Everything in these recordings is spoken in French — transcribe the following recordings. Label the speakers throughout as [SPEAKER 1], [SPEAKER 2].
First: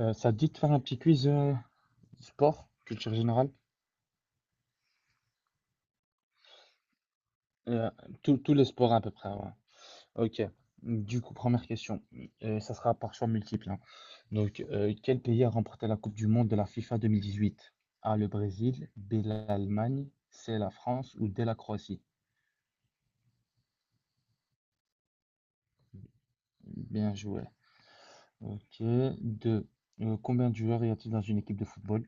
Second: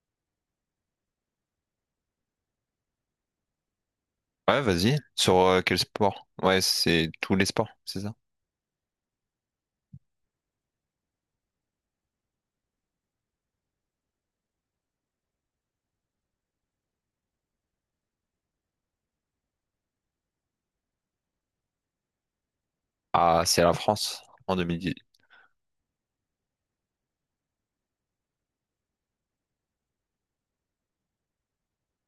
[SPEAKER 1] Ça te dit de faire un petit quiz sport, culture générale?
[SPEAKER 2] Ouais, vas-y. Sur quel sport? Ouais, c'est tous les sports,
[SPEAKER 1] Euh,
[SPEAKER 2] c'est ça?
[SPEAKER 1] Tous les sports à peu près, ouais. Ok. Du coup, première question. Ça sera par choix multiple, hein. Donc, quel pays a remporté la Coupe du Monde de la FIFA 2018? A, le Brésil, B, l'Allemagne, C, la France ou D, la Croatie?
[SPEAKER 2] Ah, c'est la France en 2011.
[SPEAKER 1] Bien joué. Ok. Deux. Combien de joueurs y a-t-il dans une équipe de football?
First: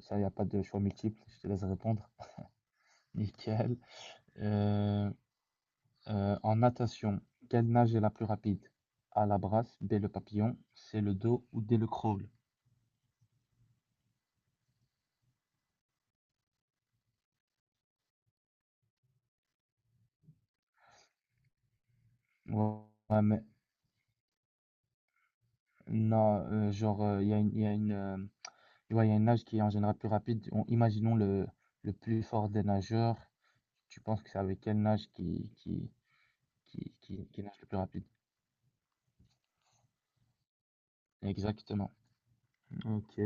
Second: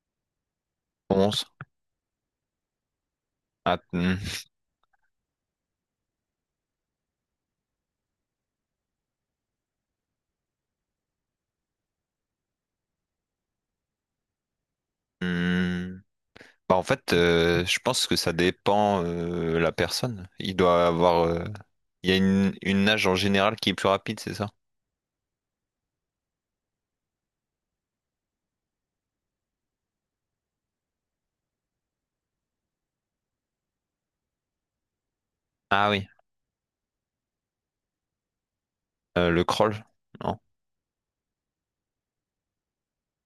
[SPEAKER 1] Ça, il n'y a pas de choix multiple. Je te laisse répondre. Nickel.
[SPEAKER 2] Ah, hmm,
[SPEAKER 1] Euh, En natation, quelle nage est la plus rapide? A la brasse, B le papillon, C le dos ou D le crawl?
[SPEAKER 2] hmm. Bah, en fait, je pense que ça dépend la personne. Il doit avoir. Il y a une,
[SPEAKER 1] Ouais,
[SPEAKER 2] une nage en
[SPEAKER 1] ouais, mais
[SPEAKER 2] général qui est plus rapide, c'est ça?
[SPEAKER 1] non, genre, il y a une, ouais, il y a une nage qui est en général plus rapide. Imaginons le plus fort des nageurs. Tu penses que c'est avec quelle nage qui,
[SPEAKER 2] Ah
[SPEAKER 1] qui,
[SPEAKER 2] oui.
[SPEAKER 1] qui, qui, qui nage le plus rapide?
[SPEAKER 2] Le crawl? Non.
[SPEAKER 1] Exactement. Ok.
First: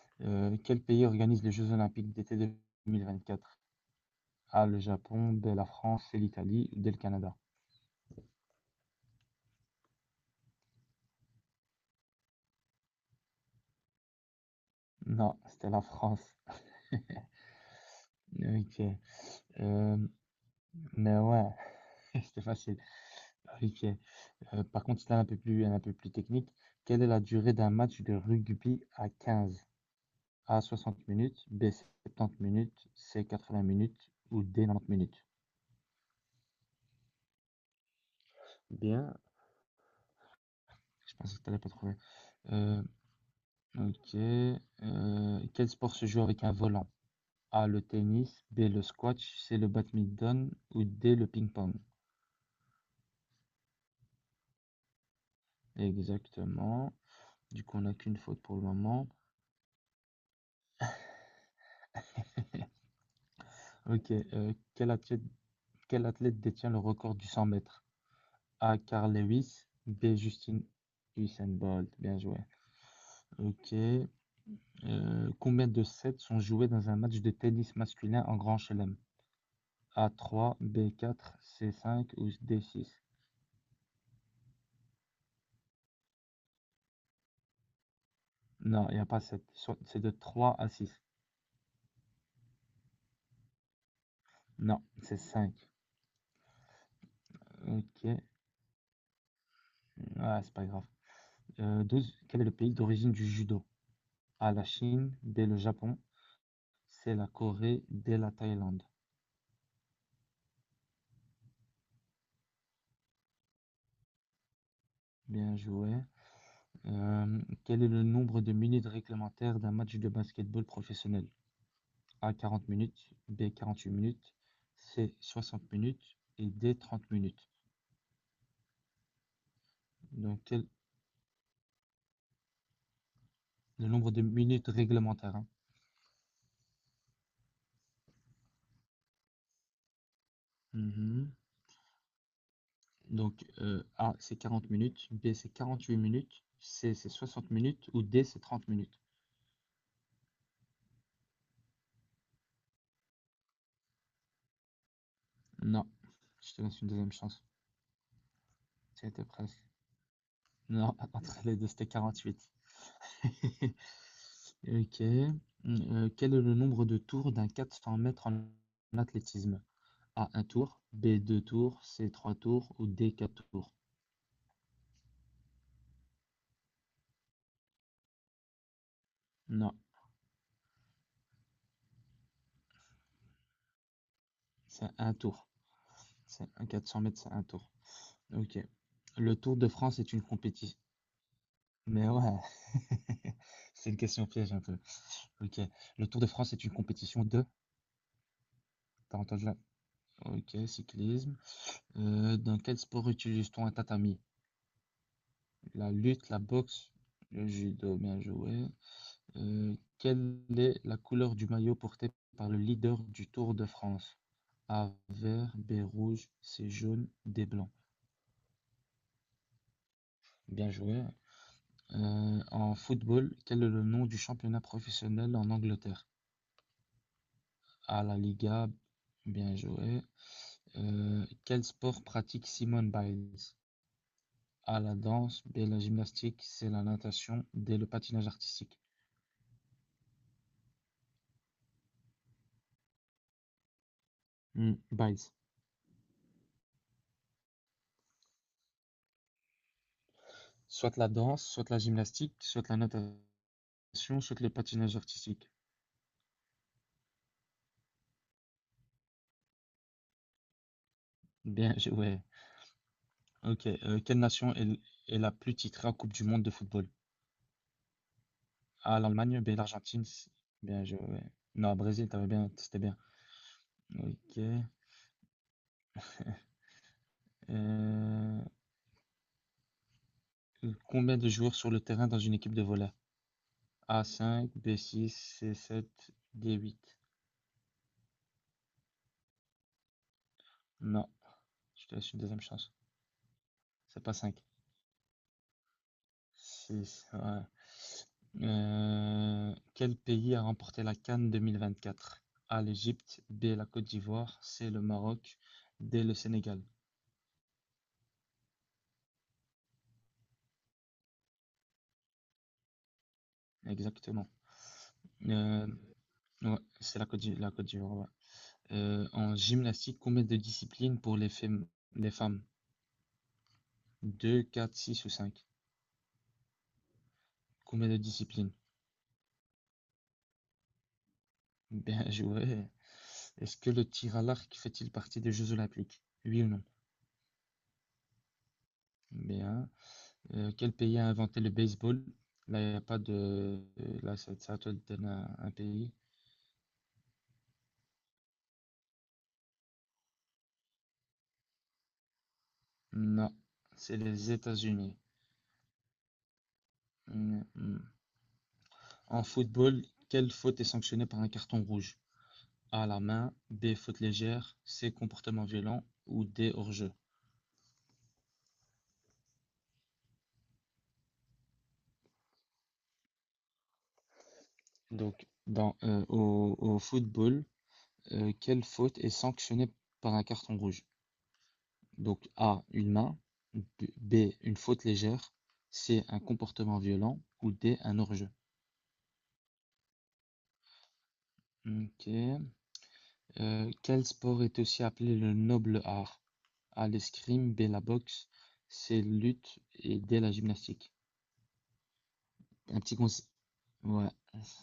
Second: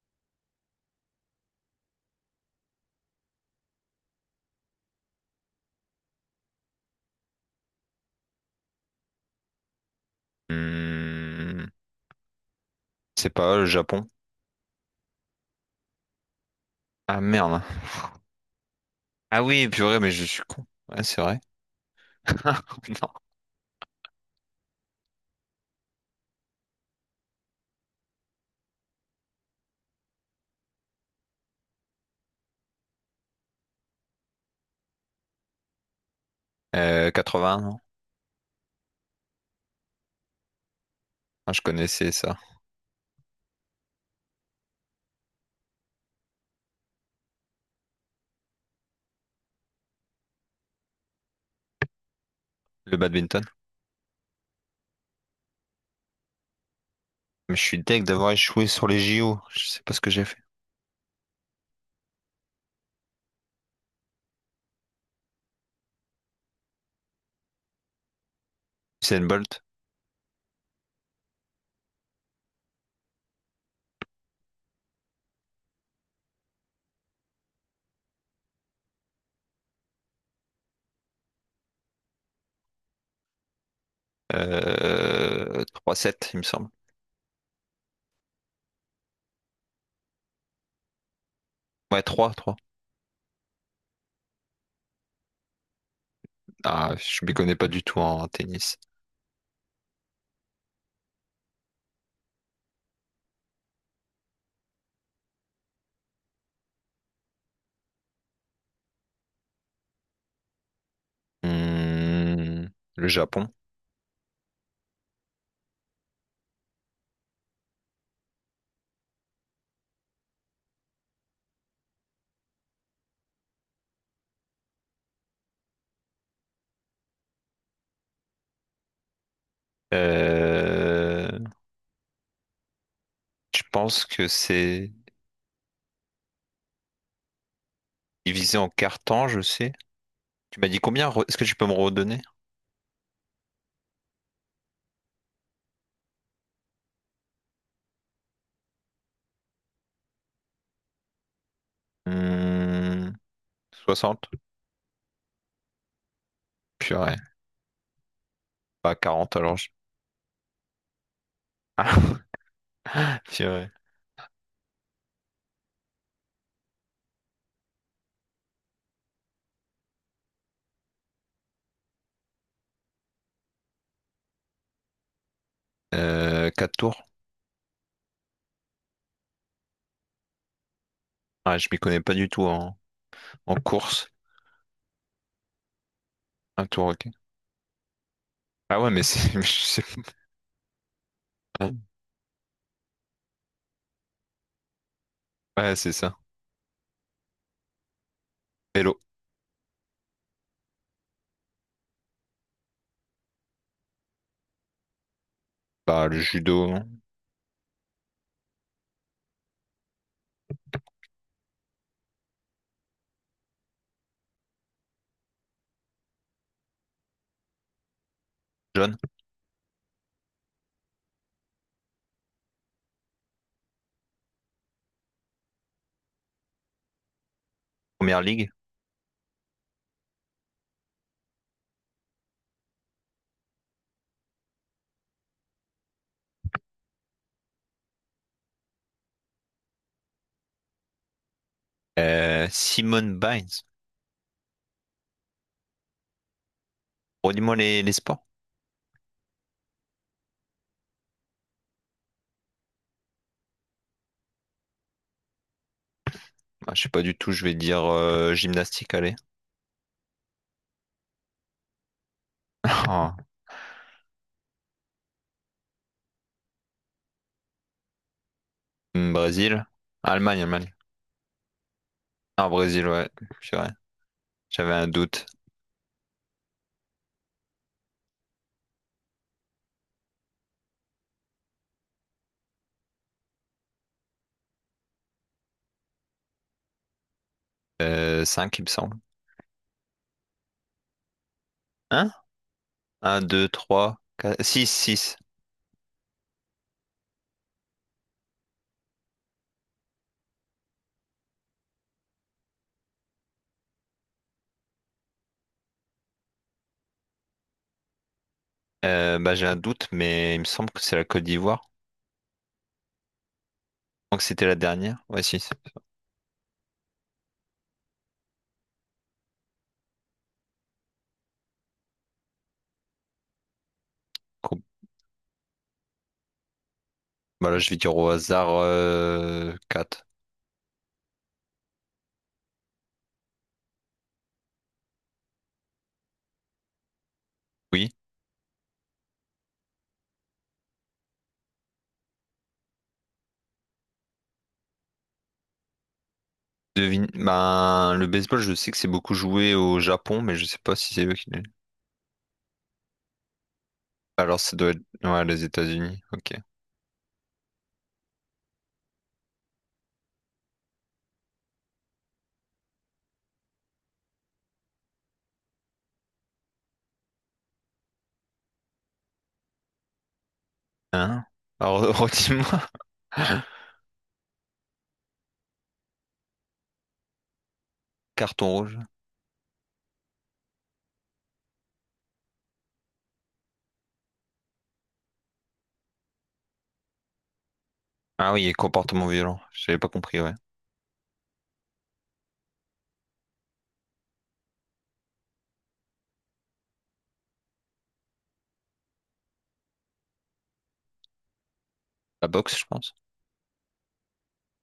[SPEAKER 1] Quel pays organise les Jeux Olympiques d'été 2024? A, le Japon, B, la France, C, l'Italie, ou D, le Canada.
[SPEAKER 2] Hmm, C'est pas le Japon.
[SPEAKER 1] Non, c'était la France.
[SPEAKER 2] Ah merde.
[SPEAKER 1] OK,
[SPEAKER 2] Ah oui, purée,
[SPEAKER 1] hem,
[SPEAKER 2] mais je suis con. Ouais,
[SPEAKER 1] mais
[SPEAKER 2] c'est vrai.
[SPEAKER 1] ouais, c'était facile.
[SPEAKER 2] Non.
[SPEAKER 1] OK, par contre, c'était un peu plus technique. Quelle est la durée d'un match de rugby à 15? A 60 minutes, B 70 minutes, C 80 minutes ou D 90 minutes?
[SPEAKER 2] Vingts non?
[SPEAKER 1] Bien, je pensais que tu
[SPEAKER 2] Ah,
[SPEAKER 1] allais
[SPEAKER 2] je
[SPEAKER 1] pas trouver.
[SPEAKER 2] connaissais ça.
[SPEAKER 1] Heu, OK, quel sport se joue avec un volant? A le tennis, B le squash, C le badminton ou D le ping-pong?
[SPEAKER 2] Le badminton.
[SPEAKER 1] Exactement.
[SPEAKER 2] Mais je
[SPEAKER 1] Du
[SPEAKER 2] suis
[SPEAKER 1] coup, on n'a
[SPEAKER 2] deg
[SPEAKER 1] qu'une
[SPEAKER 2] d'avoir
[SPEAKER 1] faute pour le
[SPEAKER 2] échoué sur les
[SPEAKER 1] moment.
[SPEAKER 2] JO. Je sais pas ce que j'ai fait.
[SPEAKER 1] Ok. Quel athlète détient le record du 100 mètres? A. Carl
[SPEAKER 2] Usain Bolt.
[SPEAKER 1] Lewis. B. Justin Usain Bolt. Bien joué. Ok. Combien de sets sont joués dans un match de tennis masculin en Grand Chelem? A. 3. B. 4. C. 5 ou D. 6?
[SPEAKER 2] 3-7, il me semble.
[SPEAKER 1] Non, il n'y a pas 7. C'est de 3 à 6.
[SPEAKER 2] Ouais, trois.
[SPEAKER 1] Non, c'est 5.
[SPEAKER 2] Ah, je m'y connais pas du tout
[SPEAKER 1] Ok.
[SPEAKER 2] en tennis.
[SPEAKER 1] Ah, c'est pas grave. 12. Quel est le pays d'origine du judo? A. La Chine. B. Le Japon. C. La Corée. D. La Thaïlande.
[SPEAKER 2] Hmm, le Japon.
[SPEAKER 1] Bien joué. Quel est le nombre de minutes réglementaires d'un match de basketball professionnel? A 40 minutes, B 48 minutes, C 60 minutes et D 30 minutes. Donc quel
[SPEAKER 2] Euh, je
[SPEAKER 1] le
[SPEAKER 2] pense
[SPEAKER 1] nombre de
[SPEAKER 2] que
[SPEAKER 1] minutes
[SPEAKER 2] c'est
[SPEAKER 1] réglementaires, hein.
[SPEAKER 2] divisé en quarts temps, je sais. Tu m'as dit combien?
[SPEAKER 1] Mhm.
[SPEAKER 2] Est-ce que tu peux me redonner?
[SPEAKER 1] Donc A c'est 40 minutes, B c'est 48 minutes, C c'est 60 minutes ou D c'est 30 minutes.
[SPEAKER 2] Hmm, 60?
[SPEAKER 1] Non, je te laisse une deuxième
[SPEAKER 2] Purée.
[SPEAKER 1] chance.
[SPEAKER 2] Pas
[SPEAKER 1] C'était
[SPEAKER 2] 40 alors.
[SPEAKER 1] presque. Non, entre les deux c'était 48.
[SPEAKER 2] Ah, purée.
[SPEAKER 1] Ok. Quel est le nombre de tours d'un 400 mètres en athlétisme? A, un tour. B, deux tours. C, trois tours. Ou D, quatre tours.
[SPEAKER 2] Quatre tours?
[SPEAKER 1] Non,
[SPEAKER 2] Ah, je m'y connais pas du tout en course.
[SPEAKER 1] c'est un tour. C'est
[SPEAKER 2] Un
[SPEAKER 1] un
[SPEAKER 2] tour,
[SPEAKER 1] 400
[SPEAKER 2] ok.
[SPEAKER 1] mètres, c'est un tour. Ok.
[SPEAKER 2] Ah ouais, mais
[SPEAKER 1] Le
[SPEAKER 2] c'est. Je
[SPEAKER 1] Tour de
[SPEAKER 2] sais
[SPEAKER 1] France est une compétition.
[SPEAKER 2] pas.
[SPEAKER 1] Mais ouais, c'est une question piège un peu. Ok.
[SPEAKER 2] Ouais, c'est
[SPEAKER 1] Le
[SPEAKER 2] ça.
[SPEAKER 1] Tour de France est une compétition de.
[SPEAKER 2] Hello.
[SPEAKER 1] T'as entendu là? Ok, cyclisme. Dans quel sport utilise-t-on un tatami? La
[SPEAKER 2] Bah, le
[SPEAKER 1] lutte, la
[SPEAKER 2] judo.
[SPEAKER 1] boxe, le judo, bien joué. Quelle est la couleur du maillot porté par le leader du Tour de France? A vert, B rouge, C jaune, D blanc.
[SPEAKER 2] John.
[SPEAKER 1] Bien joué. En football, quel est le nom du championnat professionnel en Angleterre? A la
[SPEAKER 2] Première ligue.
[SPEAKER 1] Liga, bien joué. Quel sport pratique Simone Biles? A la danse, B la gymnastique, C la natation, D le patinage artistique.
[SPEAKER 2] Simone Biles.
[SPEAKER 1] Hmm, Biles.
[SPEAKER 2] Redis-moi les sports.
[SPEAKER 1] Soit la danse, soit la gymnastique, soit la natation, soit le patinage artistique.
[SPEAKER 2] Ah, je sais pas du tout, je vais dire gymnastique, allez.
[SPEAKER 1] Ouais.
[SPEAKER 2] Ah,
[SPEAKER 1] Ok. Quelle nation est, l- Est la plus titrée en Coupe du Monde de football? Ah, l'Allemagne, bien
[SPEAKER 2] Brésil.
[SPEAKER 1] l'Argentine.
[SPEAKER 2] Allemagne, Allemagne.
[SPEAKER 1] Bien, je, ouais. Non, Brésil, t'avais
[SPEAKER 2] Ah,
[SPEAKER 1] bien, c'était
[SPEAKER 2] Brésil,
[SPEAKER 1] bien.
[SPEAKER 2] ouais. Purée.
[SPEAKER 1] Ok.
[SPEAKER 2] J'avais un doute.
[SPEAKER 1] Euh, Combien de joueurs sur le terrain dans une équipe de volley? A cinq, b six, c sept, d huit.
[SPEAKER 2] 5, il me semble.
[SPEAKER 1] Non. Je te
[SPEAKER 2] un,
[SPEAKER 1] laisse une deuxième chance.
[SPEAKER 2] un 2 3,
[SPEAKER 1] C'est pas 5.
[SPEAKER 2] 4, 6 6.
[SPEAKER 1] 6, ouais. Quel pays a remporté la CAN 2024? A, l'Égypte, B, la Côte d'Ivoire, C, le Maroc, D, le Sénégal.
[SPEAKER 2] Bah, j'ai un doute, mais il me semble que c'est la Côte d'Ivoire. Donc
[SPEAKER 1] Exactement.
[SPEAKER 2] c'était la dernière. Ouais, si, c'est
[SPEAKER 1] Euh,
[SPEAKER 2] ça.
[SPEAKER 1] ouais, c'est la la Côte d'Ivoire, ouais. En gymnastique, combien de disciplines pour les les femmes? 2,
[SPEAKER 2] Coupe.
[SPEAKER 1] 4, 6 ou cinq?
[SPEAKER 2] Bah là, je vais
[SPEAKER 1] Combien
[SPEAKER 2] dire
[SPEAKER 1] de
[SPEAKER 2] au hasard
[SPEAKER 1] disciplines?
[SPEAKER 2] 4.
[SPEAKER 1] Bien joué. Est-ce que le tir à l'arc fait-il partie des Jeux Olympiques? Oui ou non?
[SPEAKER 2] Oui.
[SPEAKER 1] Bien. Quel pays a inventé le baseball? Là, il n'y a pas de. Là, ça, c'est à toi de donner un pays.
[SPEAKER 2] Devine. Bah, le baseball, je sais que c'est beaucoup joué au Japon, mais je sais pas si c'est eux qui.
[SPEAKER 1] Non, c'est les
[SPEAKER 2] Alors ça doit être
[SPEAKER 1] États-Unis.
[SPEAKER 2] ouais, les États-Unis. Ok.
[SPEAKER 1] Mm, mm. En football, quelle faute est sanctionnée par un carton rouge? A, la main, B, faute légère, C, comportement violent ou D, hors-jeu.
[SPEAKER 2] Hein? Alors redis-moi.
[SPEAKER 1] Dans, au football,
[SPEAKER 2] Carton
[SPEAKER 1] quelle
[SPEAKER 2] rouge.
[SPEAKER 1] faute est sanctionnée par un carton rouge? Donc A, une main, B, B, une faute légère, C, un comportement violent ou D, un hors-jeu.
[SPEAKER 2] Ah oui, et comportement violent. J'avais pas compris, ouais.
[SPEAKER 1] Ok. Quel sport est aussi appelé le noble art? A l'escrime, B la boxe, C lutte et D la gymnastique.
[SPEAKER 2] La boxe, je
[SPEAKER 1] Un
[SPEAKER 2] pense.
[SPEAKER 1] petit conseil. Ouais,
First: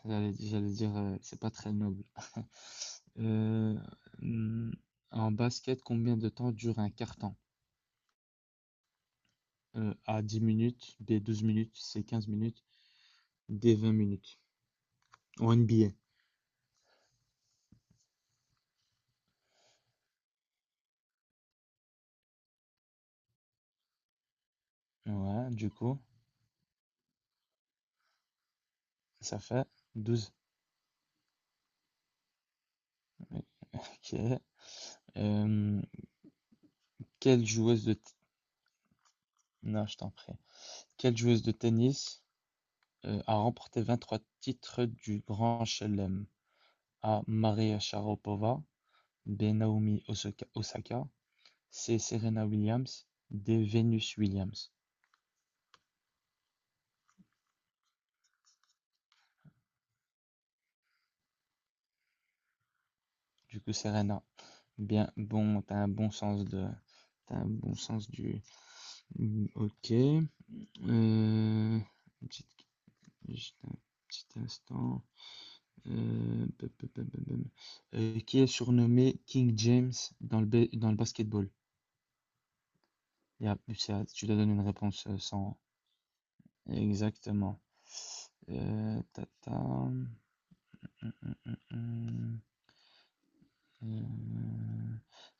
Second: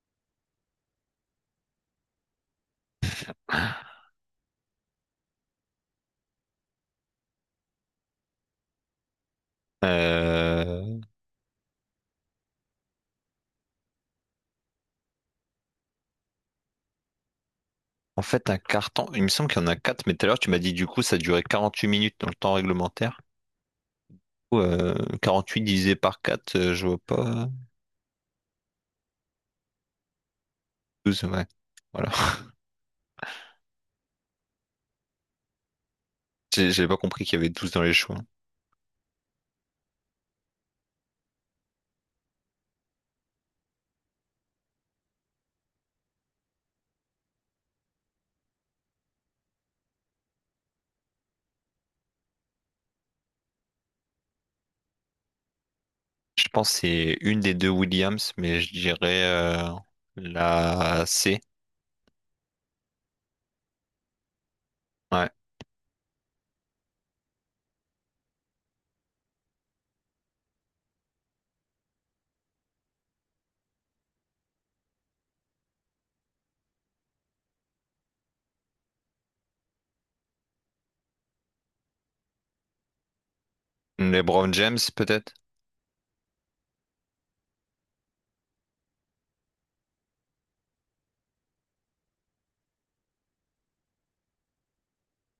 [SPEAKER 1] j'allais dire, c'est pas très noble. Euh, hmm, En basket, combien de temps dure un carton? A 10 minutes,
[SPEAKER 2] Euh,
[SPEAKER 1] B 12 minutes, C 15 minutes, D 20 minutes. En NBA.
[SPEAKER 2] En fait, un carton. Il me semble qu'il y en a 4 mais tout à l'heure, tu m'as dit du coup, ça durait 48 minutes dans le temps réglementaire. Euh,
[SPEAKER 1] Ouais,
[SPEAKER 2] 48
[SPEAKER 1] du
[SPEAKER 2] divisé
[SPEAKER 1] coup,
[SPEAKER 2] par 4, je vois pas.
[SPEAKER 1] ça fait 12.
[SPEAKER 2] 12, ouais. Voilà.
[SPEAKER 1] Ok. Euh,
[SPEAKER 2] J'avais pas compris qu'il y
[SPEAKER 1] quelle
[SPEAKER 2] avait 12 dans
[SPEAKER 1] joueuse de...
[SPEAKER 2] les
[SPEAKER 1] t-
[SPEAKER 2] choix.
[SPEAKER 1] Non, je t'en prie. Quelle joueuse de tennis a remporté 23 titres du Grand Chelem? A. Maria Sharapova, B. Naomi Osaka, C. Serena Williams, D. Venus Williams.
[SPEAKER 2] Je pense que c'est une des deux Williams, mais je dirais la C.
[SPEAKER 1] Du coup, Serena, bien
[SPEAKER 2] Ouais.
[SPEAKER 1] bon, t'as un bon sens du. Hmm, Ok. Une petite- juste un petit instant. Pam, pam, pam, pam, pam. Qui est surnommé King James dans le, dans le basketball? Il y a plus à- Tu dois
[SPEAKER 2] LeBron
[SPEAKER 1] donner une
[SPEAKER 2] James,
[SPEAKER 1] réponse
[SPEAKER 2] peut-être?
[SPEAKER 1] sans. Exactement. Tata. Hum, hum, hum. Euh,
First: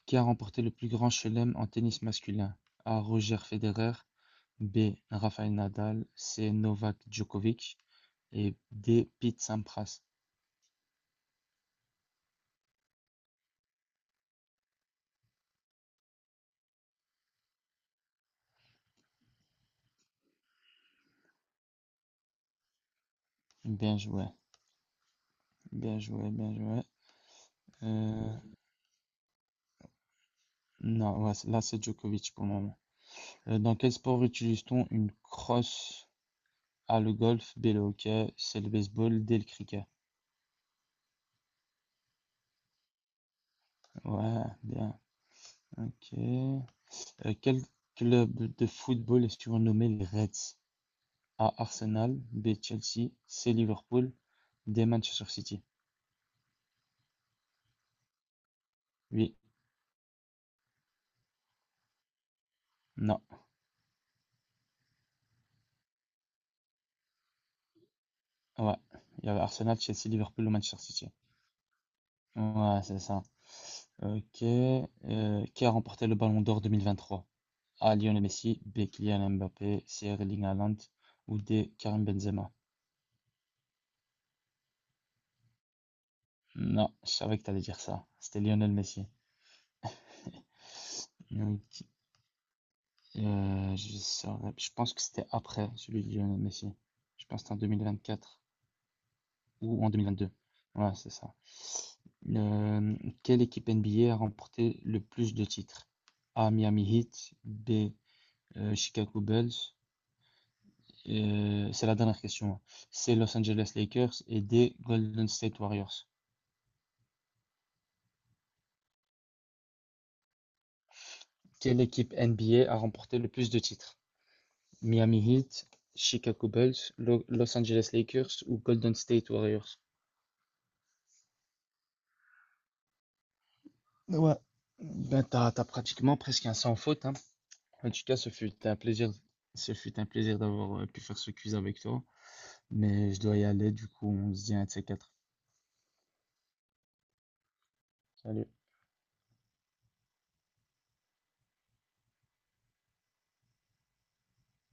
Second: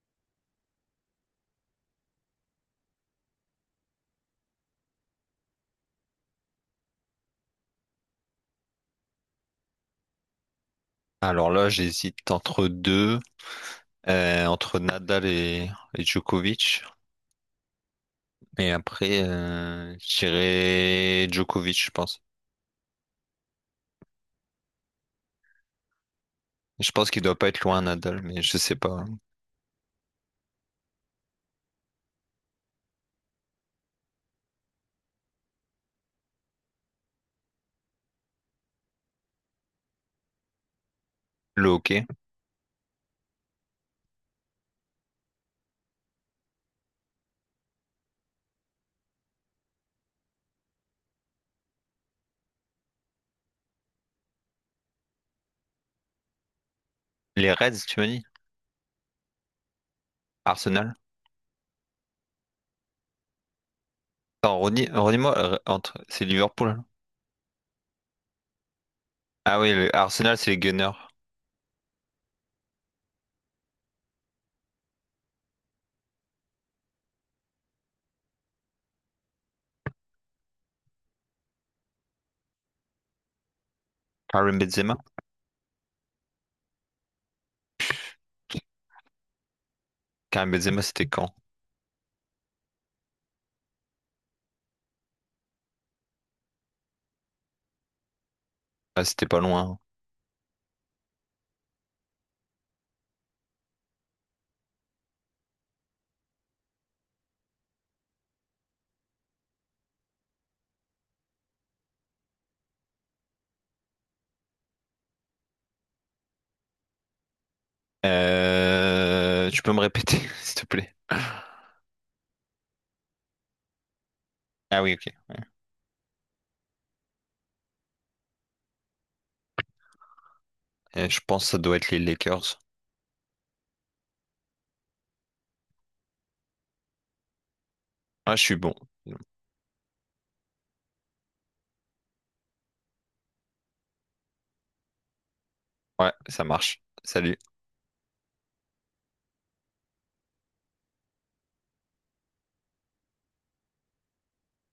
[SPEAKER 1] Qui a remporté le plus grand chelem en tennis masculin? A. Roger Federer. B. Rafael Nadal. C. Novak Djokovic. Et D. Pete Sampras.
[SPEAKER 2] Alors là, j'hésite entre deux, entre Nadal et Djokovic. Et après, je dirais Djokovic, je pense.
[SPEAKER 1] Bien joué, Bien joué.
[SPEAKER 2] Je pense qu'il doit pas être loin, Nadal,
[SPEAKER 1] Euh,
[SPEAKER 2] mais je sais pas.
[SPEAKER 1] non, Ouais, là c'est Djokovic pour le moment. Dans quel sport utilise-t-on une crosse? Ah, le golf, B, le hockey, c'est le baseball, D, le cricket.
[SPEAKER 2] Le hockey.
[SPEAKER 1] Ouais, bien, ok. Quel club de football est surnommé les Reds? A, Arsenal, B, Chelsea, C, Liverpool, D, Manchester City.
[SPEAKER 2] Les Reds, tu m'as dit?
[SPEAKER 1] Oui,
[SPEAKER 2] Arsenal?
[SPEAKER 1] non,
[SPEAKER 2] Attends, redis- moi entre... C'est Liverpool, hein.
[SPEAKER 1] ouais. Il y avait
[SPEAKER 2] Ah oui,
[SPEAKER 1] Arsenal, Chelsea,
[SPEAKER 2] Arsenal,
[SPEAKER 1] Liverpool
[SPEAKER 2] c'est
[SPEAKER 1] ou
[SPEAKER 2] les
[SPEAKER 1] Manchester
[SPEAKER 2] Gunners.
[SPEAKER 1] City. Ouais, c'est ça. Ok. Qui a remporté le Ballon d'Or 2023? A, Lionel Messi, B, Kylian Mbappé, C, Erling Haaland ou D, Karim Benzema.
[SPEAKER 2] Karim Benzema?
[SPEAKER 1] Non, je savais que t'allais dire ça. C'était Lionel Messi.
[SPEAKER 2] Karim Benzema, c'était quand?
[SPEAKER 1] Donc, je pense que c'était après celui de Lionel Messi. Je pense que c'était en 2024
[SPEAKER 2] Ah, c'était pas loin, hein.
[SPEAKER 1] ou en 2022. Ouais, c'est ça. Euh, quelle équipe NBA a remporté le plus de titres? A. Miami Heat. B. Chicago Bulls. C'est la dernière question, hein. C. Los Angeles Lakers. Et D. Golden State Warriors.
[SPEAKER 2] Tu peux me répéter, s'il te plaît?
[SPEAKER 1] Quelle équipe NBA a remporté le plus de titres?
[SPEAKER 2] Ah oui, ok,
[SPEAKER 1] Miami
[SPEAKER 2] ouais.
[SPEAKER 1] Heat, Chicago Bulls, Los Angeles Lakers ou Golden State Warriors.
[SPEAKER 2] Je pense que ça doit être les Lakers.
[SPEAKER 1] Ouais, ben t'as pratiquement presque un sans faute, hein. En tout cas,
[SPEAKER 2] Ah, je suis bon.
[SPEAKER 1] ce fut un plaisir d'avoir pu faire ce quiz avec toi. Mais je dois y aller, du coup, on se dit un de ces quatre.
[SPEAKER 2] Ouais, ça marche. Salut.
[SPEAKER 1] Salut.